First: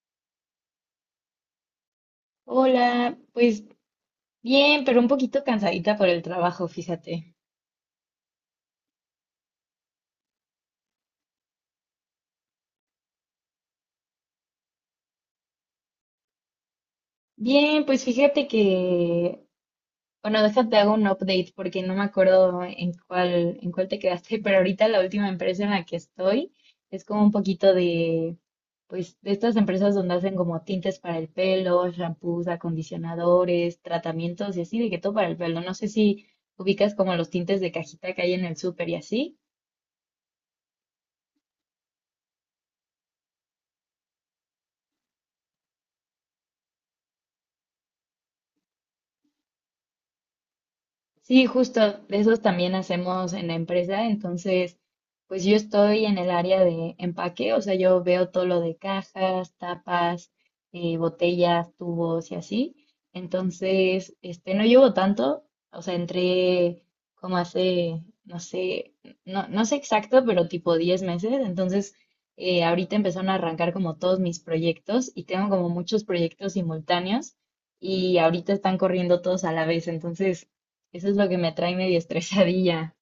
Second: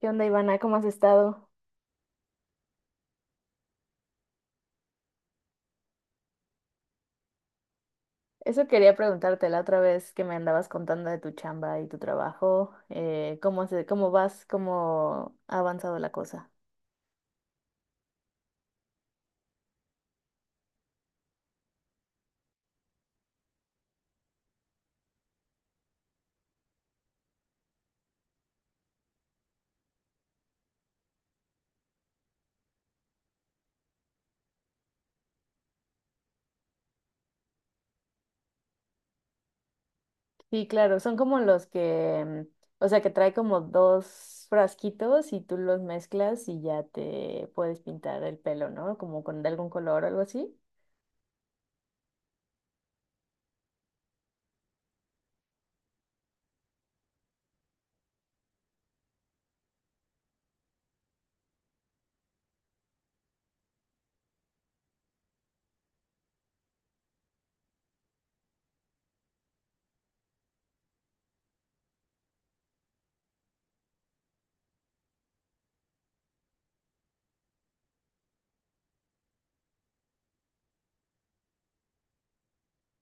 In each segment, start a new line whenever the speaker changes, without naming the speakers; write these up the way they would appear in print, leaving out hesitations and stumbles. ¿Qué onda, Ivana? ¿Cómo has estado?
Hola, pues bien, pero un poquito cansadita por el trabajo, fíjate.
Eso quería preguntarte la otra vez que me andabas contando de tu chamba y tu trabajo. ¿Cómo se, cómo vas? ¿Cómo ha avanzado la cosa?
Bien, pues fíjate que, bueno, déjate hago un update porque no me acuerdo en cuál te quedaste, pero ahorita la última empresa en la que estoy es como un poquito de, pues, de estas empresas donde hacen como tintes para el pelo, shampoos, acondicionadores, tratamientos y así, de que todo para el pelo. No sé si ubicas como los tintes de cajita que hay en el súper y así.
Sí, claro, son como los que, o sea, que trae como dos frasquitos y tú los mezclas y ya te puedes pintar el pelo, ¿no? Como con de algún color o algo así.
Sí, justo, de esos también hacemos en la empresa. Entonces, pues yo estoy en el área de empaque, o sea, yo veo todo lo de cajas, tapas, botellas, tubos y así. Entonces, no llevo tanto, o sea, entré como hace, no sé, no, no sé exacto, pero tipo 10 meses. Entonces, ahorita empezaron a arrancar como todos mis proyectos y tengo como muchos proyectos simultáneos y ahorita están corriendo todos a la vez. Entonces, eso es lo que me trae medio estresadilla.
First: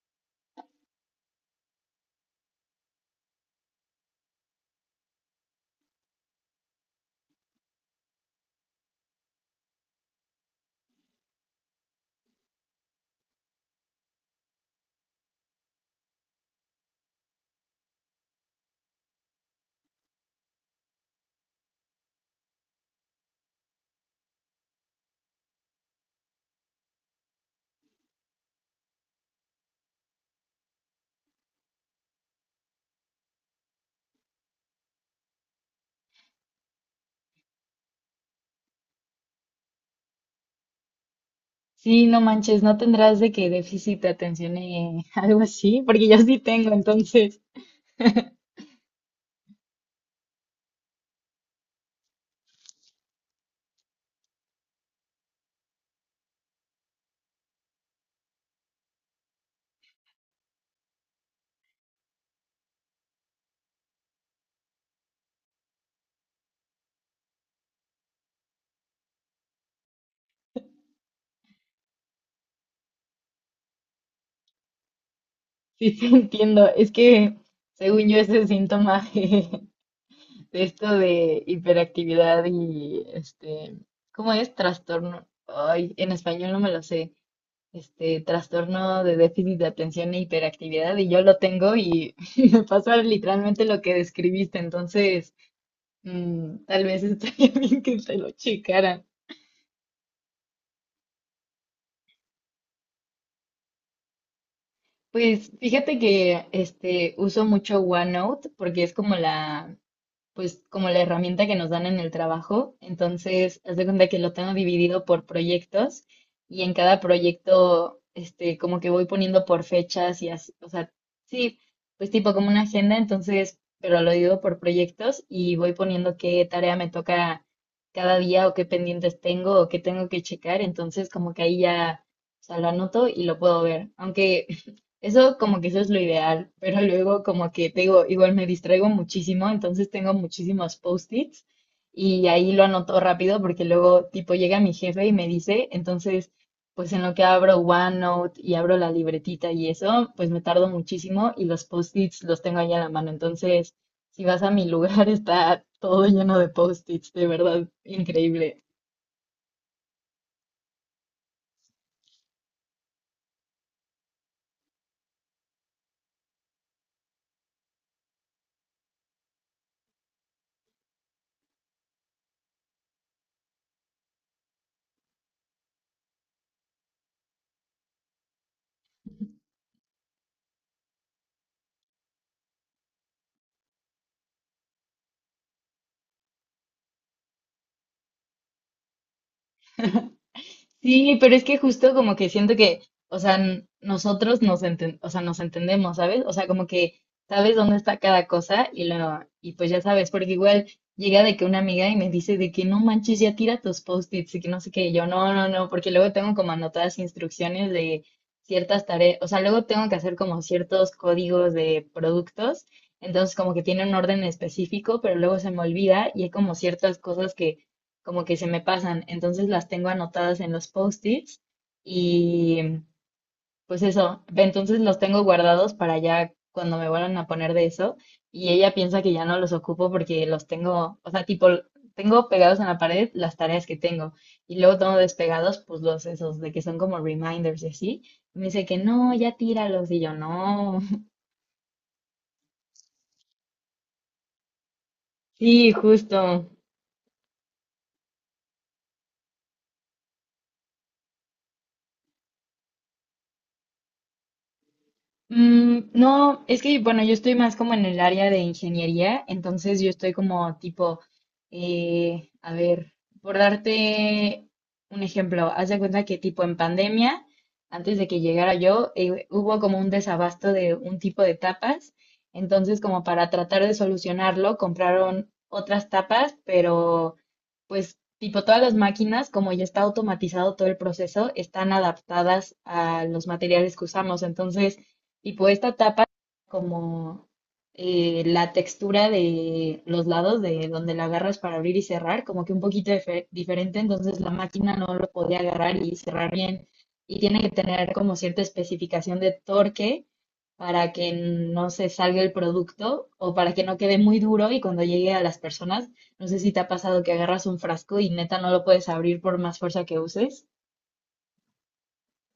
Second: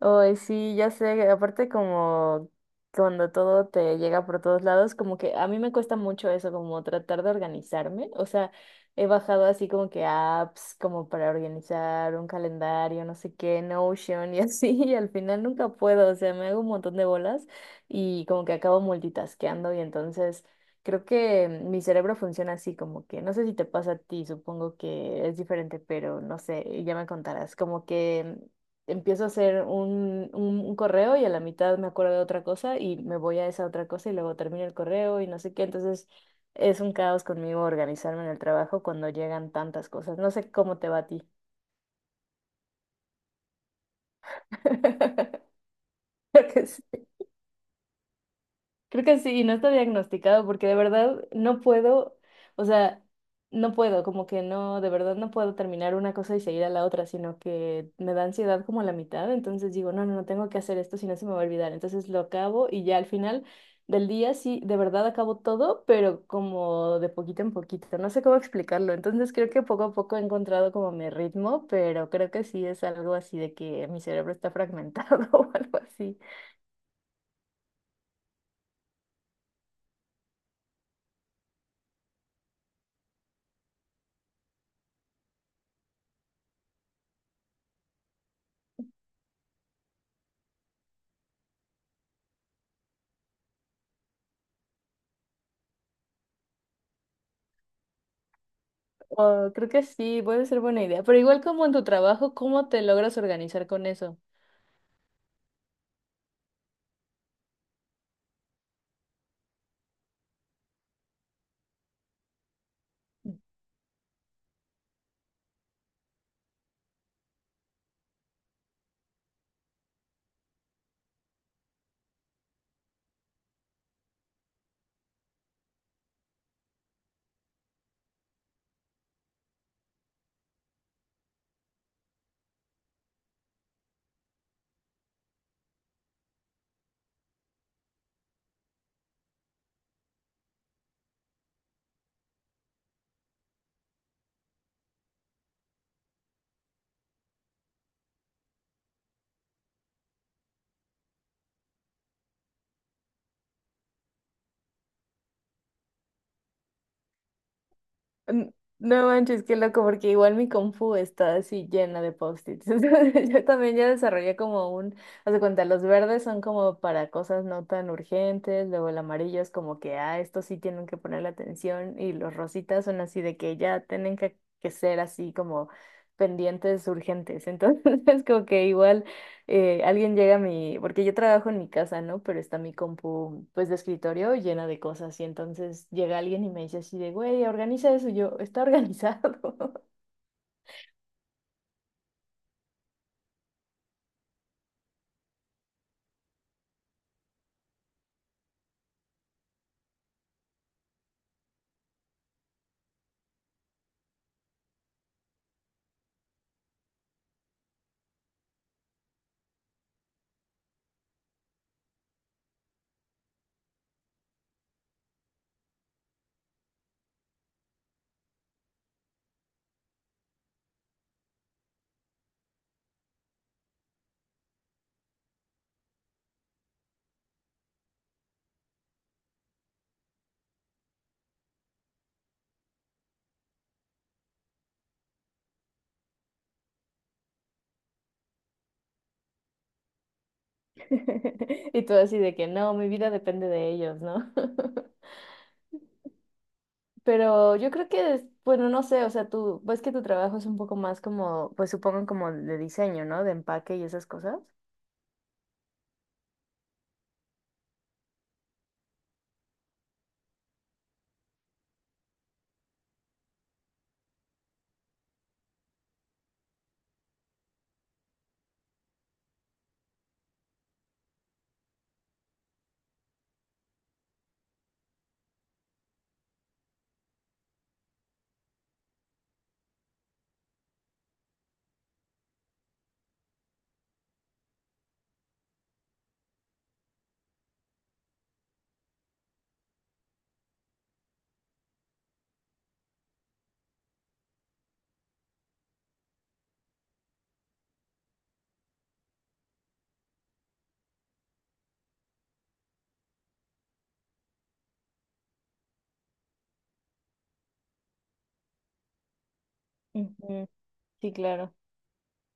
Ay, sí, ya sé, aparte como cuando todo te llega por todos lados, como que a mí me cuesta mucho eso, como tratar de organizarme, o sea, he bajado así como que apps como para organizar un calendario, no sé qué, Notion y así, y al final nunca puedo, o sea, me hago un montón de bolas y como que acabo multitasqueando y entonces creo que mi cerebro funciona así, como que no sé si te pasa a ti, supongo que es diferente, pero no sé, ya me contarás, como que empiezo a hacer un correo y a la mitad me acuerdo de otra cosa y me voy a esa otra cosa y luego termino el correo y no sé qué. Entonces es un caos conmigo organizarme en el trabajo cuando llegan tantas cosas. No sé cómo te va a ti.
Sí, no manches, no tendrás de que déficit de atención y algo así, porque yo sí
Creo que
tengo,
sí.
entonces
Creo que sí, y no está diagnosticado porque de verdad no puedo, o sea, no puedo, como que no, de verdad no puedo terminar una cosa y seguir a la otra, sino que me da ansiedad como la mitad, entonces digo, no, no, no tengo que hacer esto, si no se me va a olvidar, entonces lo acabo y ya al final del día sí, de verdad acabo todo, pero como de poquito en poquito, no sé cómo explicarlo, entonces creo que poco a poco he encontrado como mi ritmo, pero creo que sí es algo así de que mi cerebro está fragmentado o algo
sí te
así.
entiendo. Es que según yo ese síntoma de esto de hiperactividad y ¿cómo es? Trastorno. Ay, en español no me lo sé. Trastorno de déficit de atención e hiperactividad y yo lo tengo y me pasa literalmente lo que describiste. Entonces, mm, tal vez estaría bien que te lo checaran.
Oh, creo que sí, puede ser buena idea. Pero igual como en tu trabajo, ¿cómo te logras organizar con eso?
Pues fíjate que uso mucho OneNote porque es como la, pues como la herramienta que nos dan en el trabajo. Entonces, haz de cuenta que lo tengo dividido por proyectos y en cada proyecto, como que voy poniendo por fechas y así, o sea, sí, pues tipo como una agenda. Entonces, pero lo divido por proyectos y voy poniendo qué tarea me toca cada día o qué pendientes tengo o qué tengo que checar. Entonces, como que ahí ya, o sea, lo anoto y lo puedo ver. Aunque eso, como que eso es lo ideal, pero luego como que te digo, igual me distraigo muchísimo, entonces tengo muchísimos post-its y ahí lo anoto rápido, porque luego tipo llega mi jefe y me dice. Entonces, pues en lo que abro OneNote y abro la libretita y eso, pues me tardo muchísimo y los post-its los tengo ahí a la mano. Entonces, si vas a mi lugar está todo lleno de post-its, de verdad,
N-
increíble.
No manches, qué loco, porque igual mi Confu está así llena de post-its. Entonces, yo también ya desarrollé como un, haz de cuenta, los verdes son como para cosas no tan urgentes, luego el amarillo es como que, ah, esto sí tienen que ponerle atención, y los rositas son así de que ya tienen que ser así como pendientes urgentes. Entonces, es como que igual. Alguien llega a mi, porque yo trabajo en mi casa, ¿no? Pero está mi compu, pues, de escritorio llena de cosas. Y entonces llega alguien y me dice así de, güey, organiza eso. Y yo, está organizado.
Sí, pero es que justo como que siento que, o sea, nosotros o sea, nos entendemos, ¿sabes? O sea, como que sabes dónde está cada cosa y lo, y pues ya sabes, porque igual llega de que una amiga y me dice de que no manches, ya tira tus post-its y que no sé qué, y yo no, no, no, porque luego tengo como anotadas instrucciones de ciertas tareas, o sea, luego tengo que hacer como ciertos códigos de productos, entonces como que tiene un orden específico, pero luego se me olvida y hay como ciertas cosas que como que se me pasan. Entonces las tengo anotadas en los post-its y pues eso, ve, entonces los tengo guardados para ya cuando me vuelvan a poner de eso. Y ella piensa que ya no los ocupo porque los tengo, o sea, tipo, tengo pegados en la pared las tareas que tengo y luego tengo despegados pues los esos de que son como reminders y así. Me dice que no, ya tíralos y yo no.
Y todo así de que, no, mi vida depende de ellos, ¿no?
Sí, justo.
Pero yo creo que, bueno, no sé, o sea, tú, ves que tu trabajo es un poco más como, pues supongo como de diseño, ¿no? De empaque y esas cosas.
Mm, no, es que, bueno, yo estoy más como en el área de ingeniería, entonces yo estoy como tipo, a ver, por darte un ejemplo, haz de cuenta que tipo en pandemia, antes de que llegara yo, hubo como un desabasto de un tipo de tapas, entonces como para tratar de solucionarlo, compraron otras tapas, pero pues tipo todas las máquinas, como ya está automatizado todo el proceso, están adaptadas a los materiales que usamos, entonces... Y pues esta tapa como la textura de los lados de donde la agarras para abrir y cerrar, como que un poquito diferente, entonces la máquina no lo podía agarrar y cerrar bien. Y tiene que tener como cierta especificación de torque para que no se salga el producto o para que no quede muy duro y cuando llegue a las personas, no sé si te ha pasado que agarras un frasco y neta no lo puedes abrir por más fuerza que uses.
Ujú. Sí, claro.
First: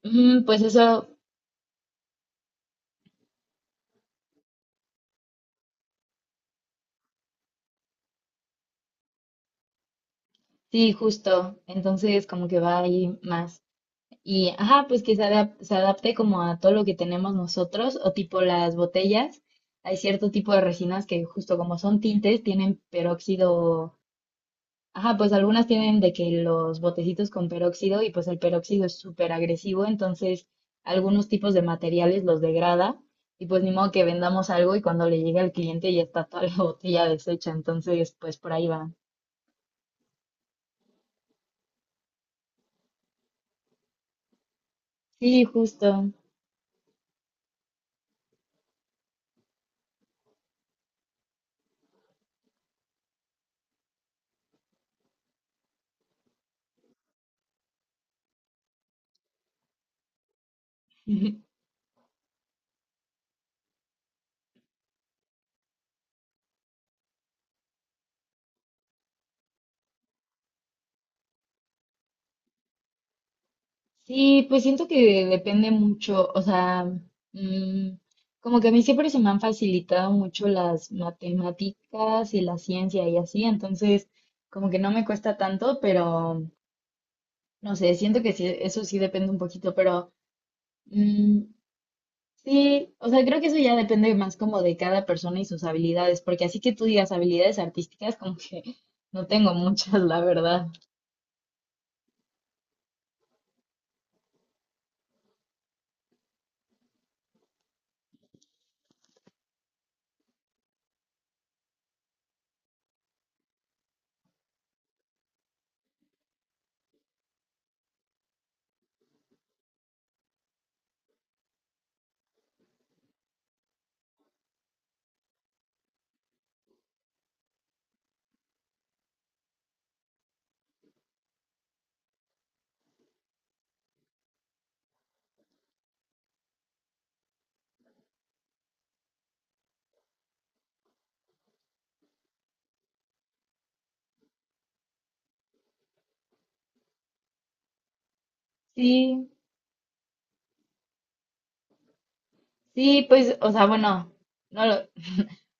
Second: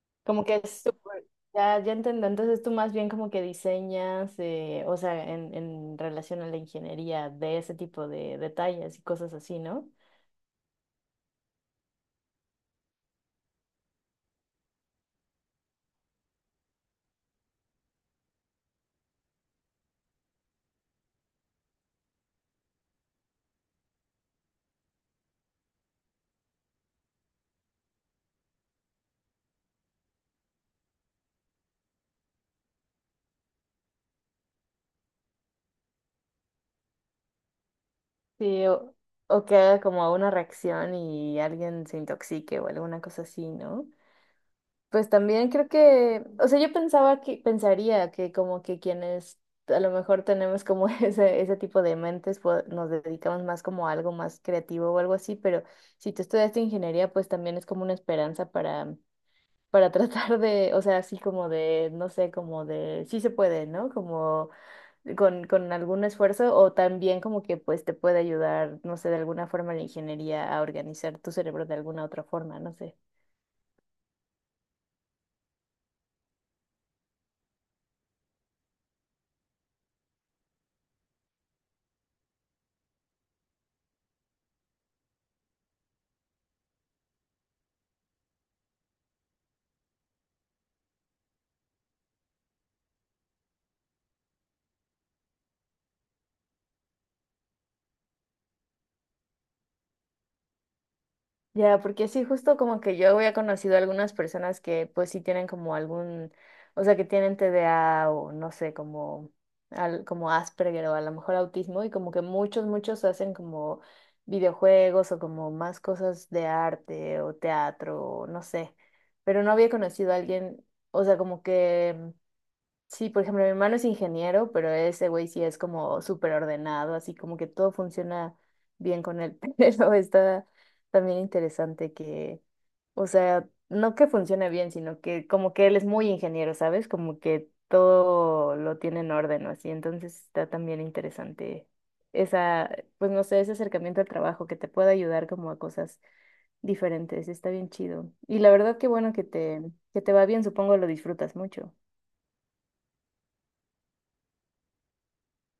Mm,
Como que
pues
es
eso,
súper- Ya, ya entiendo, entonces tú más bien como que diseñas, o sea, en relación a la ingeniería de ese tipo de detalles y cosas así, ¿no?
sí, justo. Entonces como que va ahí más. Y, ajá, pues que se adapte como a todo lo que tenemos nosotros, o tipo las botellas. Hay cierto tipo de resinas que justo como son tintes, tienen peróxido. Ajá, pues algunas tienen de que los botecitos con peróxido y pues el peróxido es súper agresivo, entonces algunos tipos de materiales los degrada y pues ni modo que vendamos algo y cuando le llegue al cliente ya está toda la botella deshecha, entonces pues por
Sí,
ahí va.
o que haga como una reacción y alguien se intoxique o alguna cosa así, ¿no? Pues
Sí,
también creo
justo.
que, o sea, yo pensaba que, pensaría que como que quienes a lo mejor tenemos como ese tipo de mentes, pues, nos dedicamos más como a algo más creativo o algo así, pero si tú estudiaste ingeniería, pues también es como una esperanza para tratar de, o sea, así como de, no sé, como de, sí se puede, ¿no? Como con algún esfuerzo o también como que pues te puede ayudar, no sé, de alguna forma la ingeniería a organizar tu cerebro de alguna otra forma, no sé.
Sí, pues siento que depende mucho, o sea, mm, como que a mí siempre se me han facilitado mucho las matemáticas y la ciencia y así, entonces como que no me cuesta tanto, pero no sé, siento que sí, eso sí depende un poquito. Pero mm, sí, o sea, creo que eso ya depende más como de cada persona y sus habilidades, porque así que tú digas habilidades artísticas, como que no tengo muchas, la verdad.
Ya, porque sí, justo como que yo había conocido algunas personas que pues sí tienen como algún, o sea, que tienen TDA o no sé, como, como Asperger o a lo mejor autismo y como que muchos, muchos hacen como videojuegos o como más cosas de arte o teatro o no sé, pero no había conocido a alguien, o sea, como que Sí, por ejemplo, mi hermano es ingeniero, pero ese güey sí es como súper ordenado, así como que todo funciona bien con él. Pero está también interesante que, o sea, no que funcione bien, sino que como que él es muy ingeniero, ¿sabes? Como que todo lo tiene en orden o así. Entonces está también interesante esa, pues no sé, ese acercamiento al trabajo que te puede ayudar como a cosas diferentes. Está bien chido. Y la verdad que bueno
Sí,
que te va bien, supongo lo disfrutas mucho.
sí, pues, o sea, bueno. No,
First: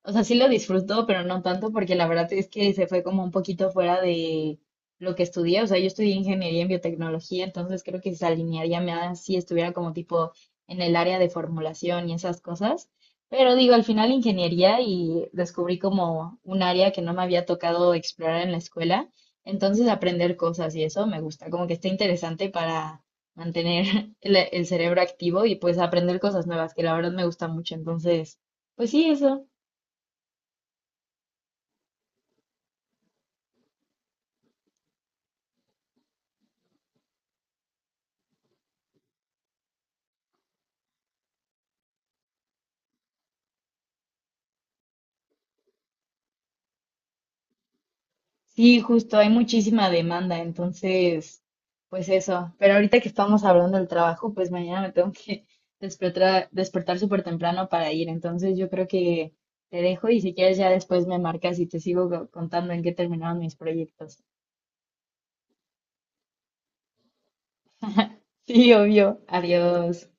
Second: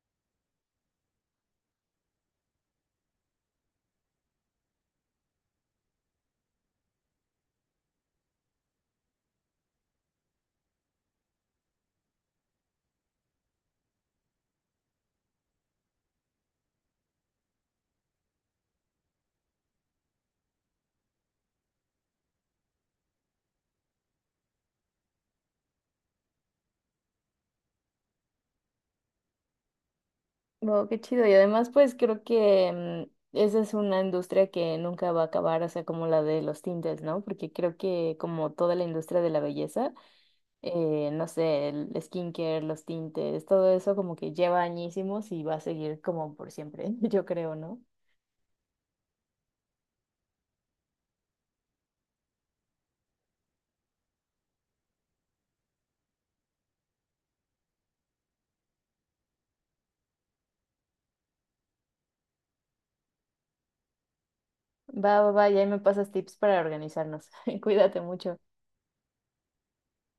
o sea, sí lo disfruto, pero no tanto porque la verdad es que se fue como un poquito fuera de lo que estudié. O sea, yo estudié ingeniería en biotecnología, entonces creo que se alinearía más si estuviera como tipo en el área de formulación y esas cosas. Pero digo, al final ingeniería y descubrí como un área que no me había tocado explorar en la escuela. Entonces aprender cosas y eso me gusta, como que está interesante para mantener el cerebro activo y pues aprender cosas nuevas, que la verdad me gusta mucho. Entonces, pues sí, eso.
Wow, qué chido. Y además, pues creo que esa es una industria que nunca va a acabar, o sea, como la de los tintes, ¿no? Porque creo que como toda la industria de la belleza, no sé, el skincare, los tintes, todo eso como que lleva añísimos y va a seguir como por siempre, yo creo, ¿no?
Sí, justo, hay muchísima demanda, entonces, pues eso. Pero ahorita que estamos hablando del trabajo, pues mañana me tengo que despertar súper temprano para ir. Entonces, yo creo que te dejo y si quieres ya después me marcas y te sigo contando en qué terminaron mis proyectos.
Va, va, va, y ahí me pasas tips para organizarnos. Cuídate mucho.
Sí, obvio. Adiós.